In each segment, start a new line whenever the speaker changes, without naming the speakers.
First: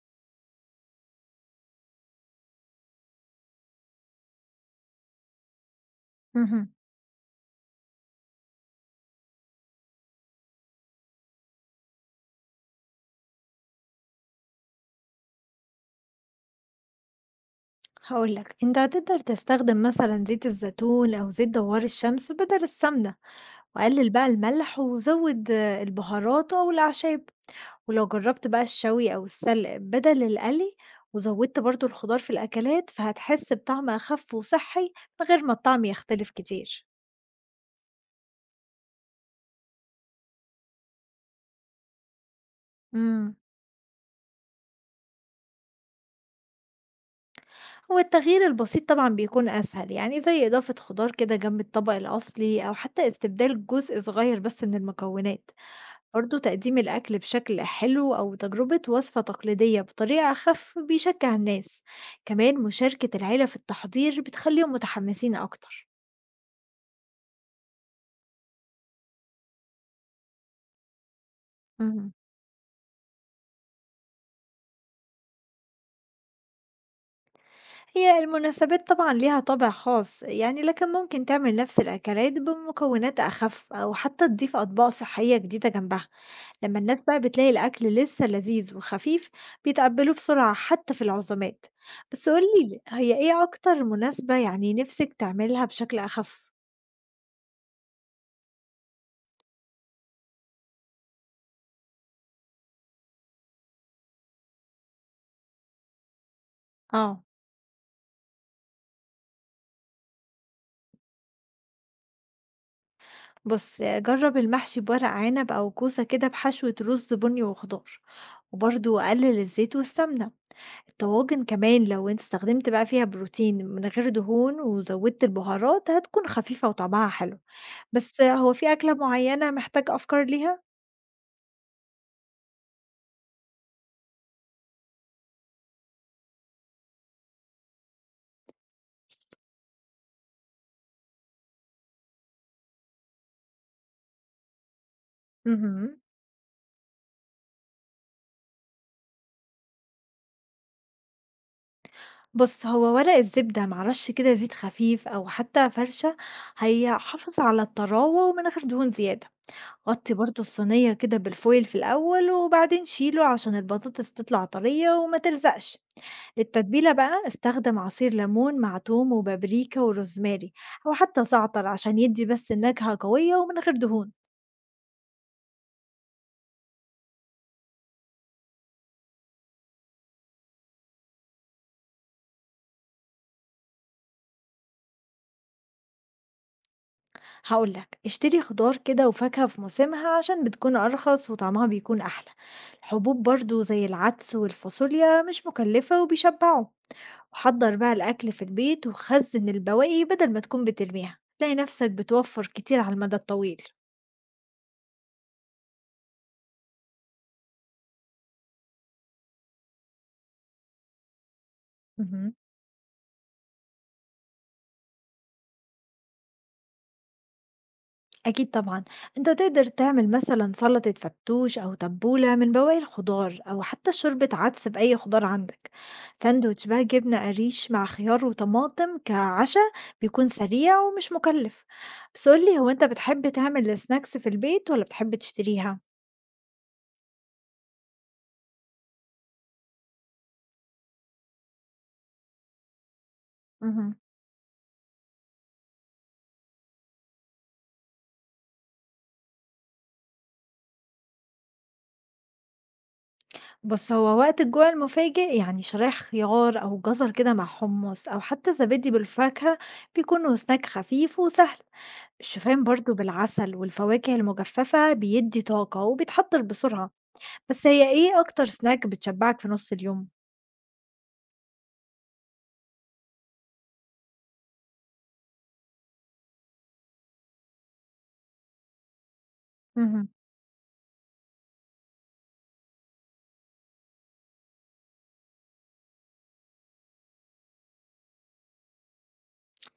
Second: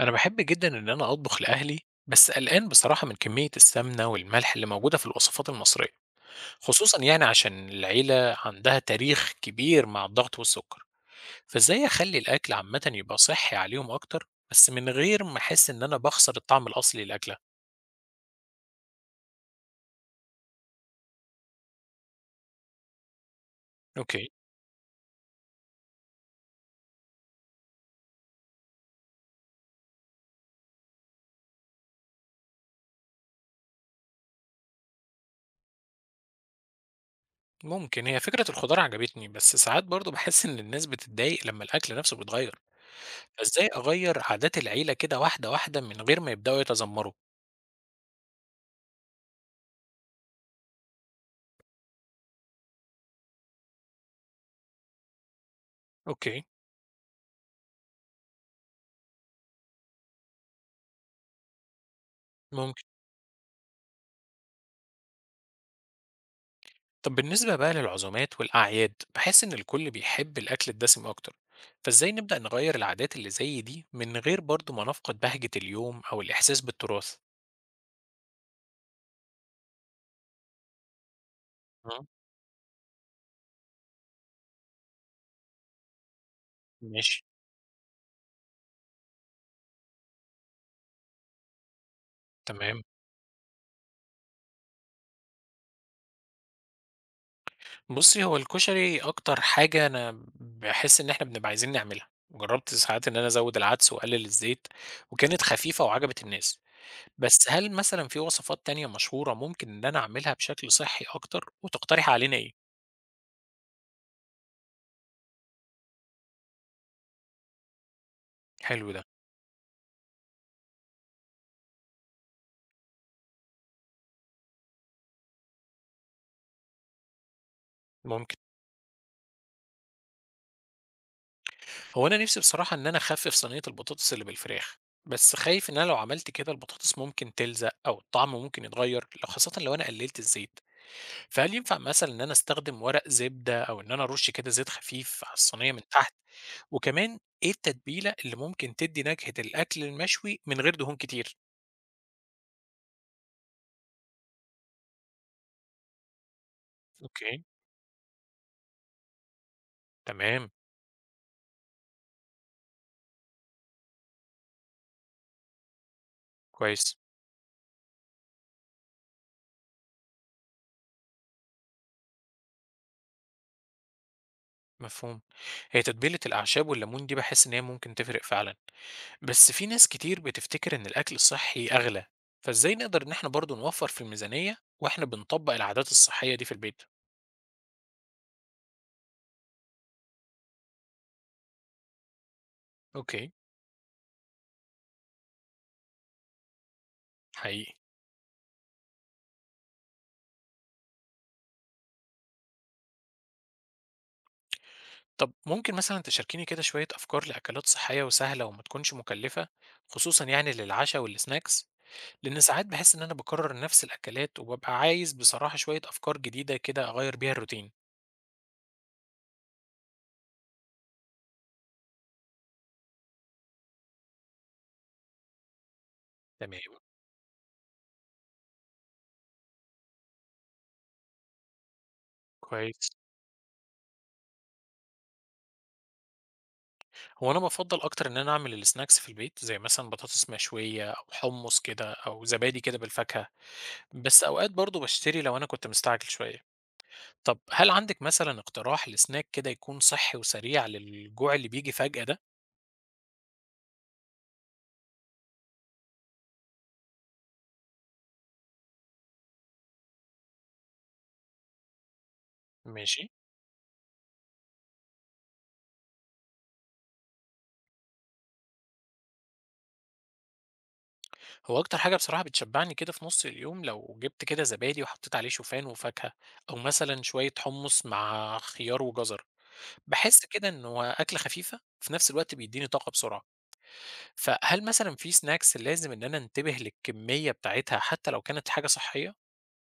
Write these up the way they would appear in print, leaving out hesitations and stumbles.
أنا باحب جدًا إن أنا أطبخ لأهلي، بس قلقان بصراحة من كمية السمنة والملح اللي موجودة في الوصفات المصرية،
اهم.
خصوصًا يعني عشان العيلة عندها تاريخ كبير مع الضغط والسكر، فإزاي أخلّي الأكل عامةً يبقى صحّي عليهم أكتر، بس من غير ما أحس إن أنا باخسر الطعم الأصلي للأكلة؟
هاقول لك أنت هتقدر تستخدم مثلًا زيت الزيتون أو زيت دوار الشمس بدل السمنة، وقلل بقى
أوكي،
الملح وزود البهارات أو الأعشاب، ولو جربت بقى الشوي أو السلق بدل القلي وزودت برضه الخضار في الأكلات، فهتحس بطعم أخف وصحي من غير ما الطعم يختلف كتير.
ممكن. هي فكرة الخضار عجبتني، بس ساعات برضه باحس إن الناس بتتضايق لمّا الأكل نفسه بيتغيّر،
امم
فإزاي أغيّر عادات العيلة كده واحدة واحدة من غير ما يبدؤوا يتذمروا؟
هو التغيير البسيط طبعًا بيكون أسهل يعني زي إضافة خضار كده جنب الطبق الأصلي أو حتى استبدال جزء صغير بس من المكونات. برضه
أوكي،
تقديم الأكل بشكل حلو أو تجربة وصفة تقليدية بطريقة أخف بيشجع الناس، كمان
ممكن.
مشاركة العيلة في التحضير بتخليهم متحمسين أكتر.
طب بالنسبة بقى للعزومات والأعياد بحس إن الكل بيحب الأكل الدسم أكتر، فإزاي
مهم.
نبدأ نغير العادات اللي زي دي من غير برضو ما نفقد بهجة اليوم أو الإحساس بالتراث.
هي المناسبات طبعا ليها طابع خاص يعني، لكن ممكن تعمل نفس
مم.
الأكلات بمكونات أخف أو حتى تضيف أطباق صحية جديدة جنبها. لما الناس بقى
ماشي.
بتلاقي الأكل لسه لذيذ وخفيف بيتقبلوه بسرعة حتى في العزومات. بس قولي،
تمام.
هي إيه أكتر مناسبة يعني نفسك تعملها بشكل أخف؟
بصي، هو الكشري أكتر حاجة أنا بحس إن إحنا بنبقى عايزين نعملها. جربت ساعات إن أنا أزود العدس وأقلل الزيت وكانت خفيفة وعجبت الناس.
اه.
بس هل مثلا في وصفات تانية مشهورة ممكن إن أنا أعملها بشكل صحي أكتر، وتقترح علينا إيه؟
بُص، جرّب المحشي بورق عنب أو كوسة كده بحشوة رز بني وخضار،
حلو ده.
وبرضه قلل الزيت والسمنة. الطواجن كمان لو أنت استخدمت بقى فيها بروتين من غير دهون وزوّدت البهارات هتكون خفيفة وطعمها حلو. بس
ممكن.
هو في أكلة معيّنة محتاج أفكار ليها؟
هو أنا نِفْسي بصراحة إن أنا أخفِّف صينية البطاطس اللي بالفراخ، بس خايف إن أنا لو عملت كده البطاطس ممكن تلزق أو الطعم ممكن يتغيّر، خاصةً لو أنا قلِّلت الزيت، فهل ينفع مثلًا إن أنا أستخدم ورق زبدة أو إن أنا أرُش كده زيت خفيف على الصينية من
اهم.
تحت؟ وكمان إيه التتبيلة اللي ممكن تدّي نكهة الأكل المشوي من غير دهون كتير؟
بُص، هو ورق الزبدة مع رش كده زيت خفيف أو حتى فرشة هيحافظ
أوكي.
على الطراوة ومن غير دهون زيادة. غطّي برضه
تمام.
الصينية كده بالفويل في الأول وبعدين شيله عشان البطاطس تطلع طرية وما تلزقش، للتتبيلة
كويس.
بقى استخدم عصير ليمون مع توم وبابريكا وروزماري أو حتى زعتر عشان يدّي بس النكهة قوية ومن غير دهون.
مفهوم. هي تتبيلة الأعشاب والليمون دي باحس إن هي ممكن تفرق فعلًا. بس في ناس كتير بتفتكر إن الأكل الصحي أغلى، فإزاي نقدر إن إحنا برضو نوفر في الميزانية وإحنا بنطبق العادات الصحية دي في البيت؟
هاقول لك اشتري خضار كده وفاكهة في موسمها عشان بتكون أرخص وطعمها بيكون أحلى، الحبوب
أوكي.
برضه زي العدس والفاصوليا مش مكلفة وبيشبعوا.
حقيقي.
حضّر بقى الأكل في البيت وخزّن البواقي بدل ما تكون بترميها، هتلاقي نفْسك بتوفّر كتير على المدى الطويل.
طب ممكن مثلا تشاركيني كده شوية أفكار لأكلات صحية وسهلة وما تكونش مكلفة، خصوصا يعني للعشاء والسناكس؟
اهم.
لأن ساعات بحس إن أنا بكرر نفس الأكلات، وببقى عايز بصراحة شوية أفكار جديدة كده أغير بيها الروتين.
أكيد طبعًا، أنت تقدر تعمل مثلًا سلطة فتوش أو تبولة من بواقي الخضار أو حتى شوربة عدس بأي خضار عندك. ساندويتش
تمام.
بقى جبنة قريش مع خيار وطماطم كعشا بيكون سريع ومش مكلّف. بس قُل لي، هو أنت
كويس.
بتحب تعمل السناكس في البيت والّا بتحب تشتريها؟
هو أنا بفضل أكتر إن أنا أعمل السناكس في البيت، زي مثلا بطاطس مشوية أو حمص كده أو زبادي كده بالفاكهة،
اهم.
بس أوقات برضه باشتري لو أنا كنت مستعجل شوية. طب هل عندك مثلا اقتراح لسناك كده يكون صحي وسريع للجوع اللي بيجي فجأة ده؟
بُص، هو وقت الجوع المفاجئ يعني شرايح خيار أو جزر كده مع حمص أو حتى زبادي بالفاكهة بيكونوا snack خفيف وسهل، الشوفان برضه
ماشي.
بالعسل والفواكه المجففة بيدّي طاقة وبيتحضّر بسرعة. بس هي إيه أكتر snack بتشبّعك في نُص اليوم؟
هو أكتر حاجة بصراحة بتشبعني كده في نص اليوم، لو جبت كده زبادي وحطيت عليه شوفان وفاكهة، أو مثلا شوية حمص مع خيار وجزر.
مهم.
بحس كده إنه أكلة خفيفة، في نفس الوقت بيديني طاقة بسرعة. فهل مثلا في سناكس لازم إن أنا أنتبه للكمية بتاعتها حتى لو كانت حاجة صحية؟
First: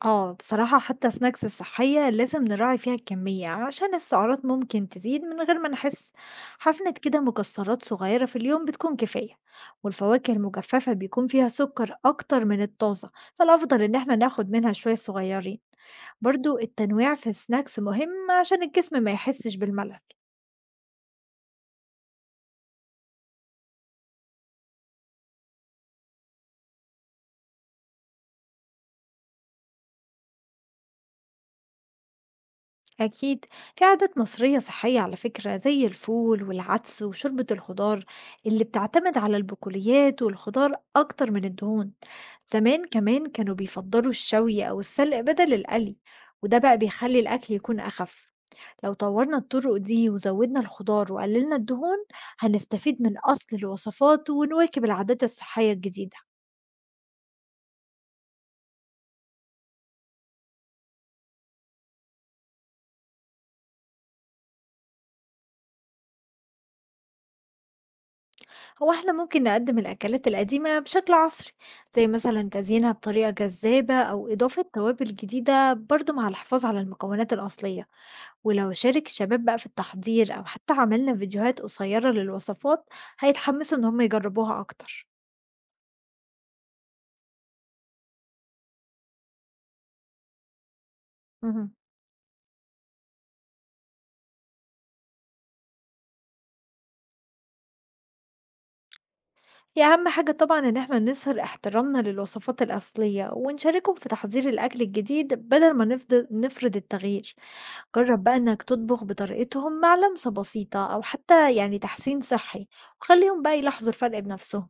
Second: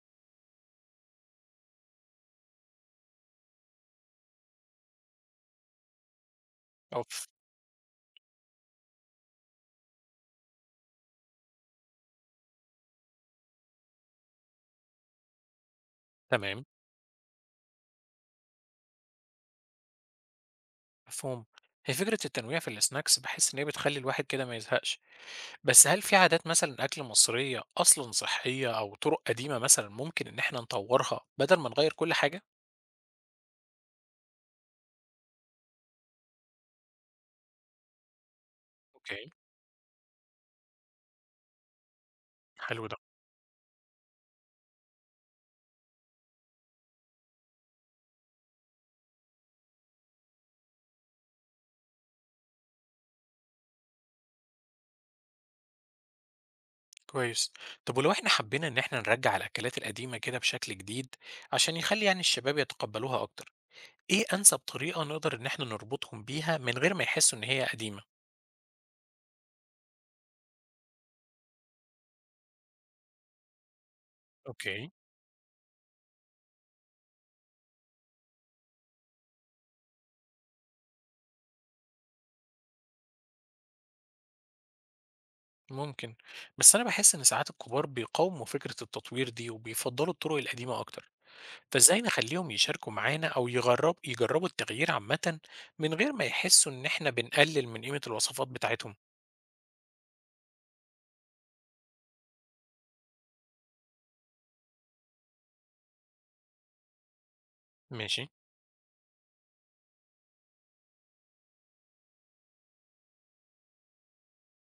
آه، بصراحة حتى snacks الصحية لازم نراعي فيها الكمية عشان السعرات ممكن تزيد من غير ما نحس. حفنة كده
أوف.
مكسرات صغيرة في اليوم بتكون كفاية، والفواكه المجففة بيكون فيها سكر أكتر من الطازة، فالأفضل إن احنا ناخد منها شوية صغيرين. برضو
تمام.
التنويع في السناكس مهم عشان الجسم ما يحسش بالملل.
مفهوم. هي فكرة التنويع في السناكس بحس إن هي بتخلي الواحد كده ما يزهقش. بس هل في عادات مثلا أكل مصرية أصلا صحية، أو طرق قديمة مثلا ممكن إن إحنا نطورها بدل ما نغير كل حاجة؟
أكيد، في عادات مصرية صحية على فكرة زي الفول والعدس وشوربة الخضار، اللي بتعتمد
أوكي.
على البقوليات والخضار أكتر من الدهون.
حلو
زمان
ده.
كمان كانوا بيفضلوا الشوي أو السلق بدل القلي، وده بقى بيخلي الأكل يكون أخف. لو طورنا الطرق دي وزودنا الخضار وقللنا الدهون هنستفيد من أصل الوصفات ونواكب العادات الصحية الجديدة.
كويس. طب ولو إحنا حبينا إن إحنا نرجع الأكلات القديمة كده بشكل جديد، عشان يخلي يعني الشباب يتقبلوها أكتر، إيه أنسب طريقة نقدر إن إحنا نربطهم بيها من غير ما يحسوا إن هي قديمة؟
هو إحنا ممكن نقدم الأكلات القديمة بشكل عصري، زي مثلا تزيينها بطريقة جذابة أو إضافة
أوكي.
توابل جديدة برضو مع الحفاظ على المكونات الأصلية. ولو شارك الشباب بقى في التحضير أو حتى عملنا فيديوهات قصيرة للوصفات هيتحمسوا إن هم يجربوها أكتر.
ممكن. بس أنا بحس إن ساعات الكبار بيقاوموا فكرة التطوير دي وبيفضلوا الطرق القديمة أكتر،
مهم.
فازاي نخليهم يشاركوا معانا او يجربوا التغيير عامة، من غير ما يحسوا ان احنا بنقلل من قيمة الوصفات بتاعتهم؟
هي أهم حاجة طبعا إن إحنا نظهر احترامنا للوصفات الأصلية ونشاركهم في تحضير الأكل الجديد بدل ما نفضل نفرض التغيير. جرّب
ماشي.
بقى إنك تطبخ بطريقتهم مع لمسة بسيطة أو حتى يعني تحسين صحّي، وخلّيهم بقى يلاحظوا الفرق بنفسهم،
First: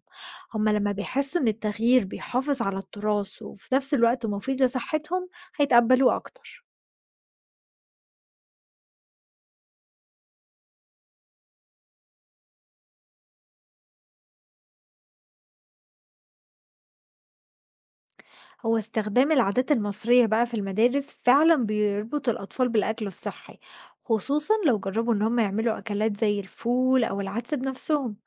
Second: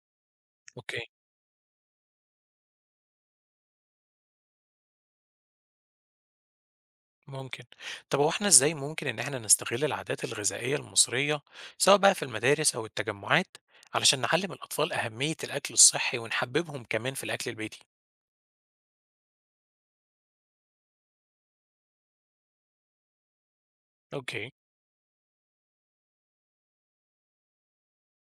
هُم لمّا
اوكي.
بيحسّوا إن التغيير بيحافظ على التراث وفي نفس الوقت مفيد لصحتهم، هيتقبّلوه أكتر.
ممكن. طب هو احنا ازاي ممكن ان احنا نستغل العادات الغذائية المصرية، سواء بقى في المدارس او التجمعات، علشان نعلم الاطفال اهمية الاكل الصحي ونحببهم كمان في الاكل البيتي؟
هو استخدام العادات المصرية بقى في المدارس فعلًا بيربط الأطفال بالأكل الصحّي،
اوكي.
خصوصًا لو جرّبوا إن هُم يعملوا أكلات زي الفول أو العدس بنفسهم.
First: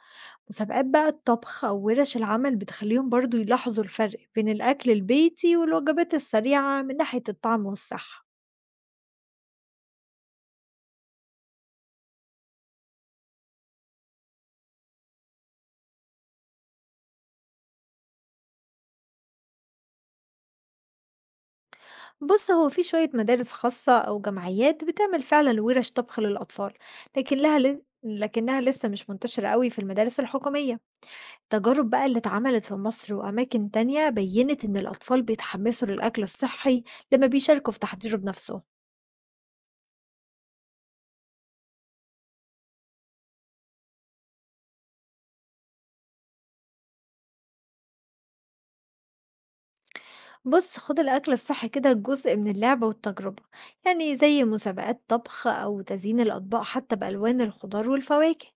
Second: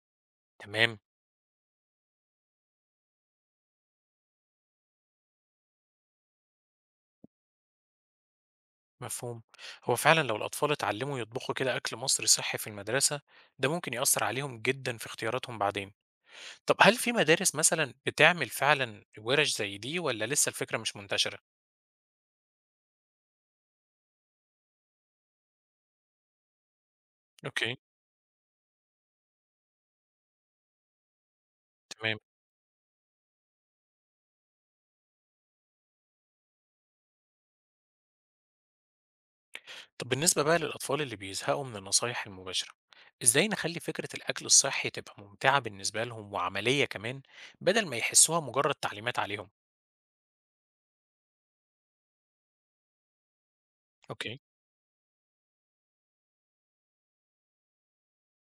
مسابقات
تمام.
بقى الطبخ أو ورش العمل بتخليهم برضو يلاحظوا الفرق بين الأكل البيتي والوجبات السريعة من ناحية الطعم والصحة.
مفهوم. هو فعلا لو الاطفال اتعلموا يطبخوا كده اكل مصري صحي في المدرسة، ده ممكن يأثر عليهم جدا في اختياراتهم بعدين. طب هل في مدارس مثلًا بتعمل فعلًا ورش زي دي، والّا لسه الفكرة مش منتشرة؟
بص، هو في شوية مدارس خاصة أو جمعيات بتعمل فعلا ورش طبخ للأطفال، لكن
أوكي.
لكنها لسه مش منتشرة قوي في المدارس الحكومية. التجارب بقى
تمام.
اللي اتعملت في مصر وأماكن تانية بينت إن الأطفال بيتحمسوا للأكل الصحي لما بيشاركوا في تحضيره بنفسهم.
طب بالنسبة بقى للأطفال اللي بيزهقوا من النصايح المباشرة، إزاي نخلّي فكرة الأكل الصحي تبقى ممتعة بالنسبة لهم وعملية كمان، بدل ما يحسوها مجرد تعليمات عليهم؟
بُص، خُد الأكل الصحّي كده جزء من اللعبة والتجربة، يعني
أوكي.
زي مسابقات طبخ أو تزيين الأطباق حتى بألوان الخضار والفواكه،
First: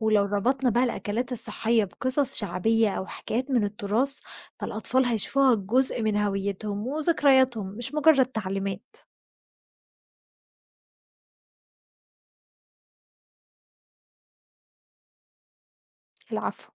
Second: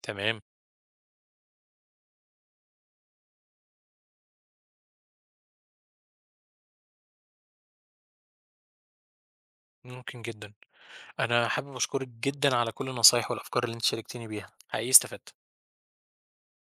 ولو
تمام.
ربطنا بقى الأكلات الصحية بقصص شعبية أو حكايات من التراث، فالأطفال هيشوفوها جزء من هويتهم وذكرياتهم مش مجرد تعليمات.
ممكن جدًا. أنا حابب أشكرِك جدًا على كل النصايح والأفكار اللي أنتِ شاركتيني بيها، حقيقي استفدت.
العفو.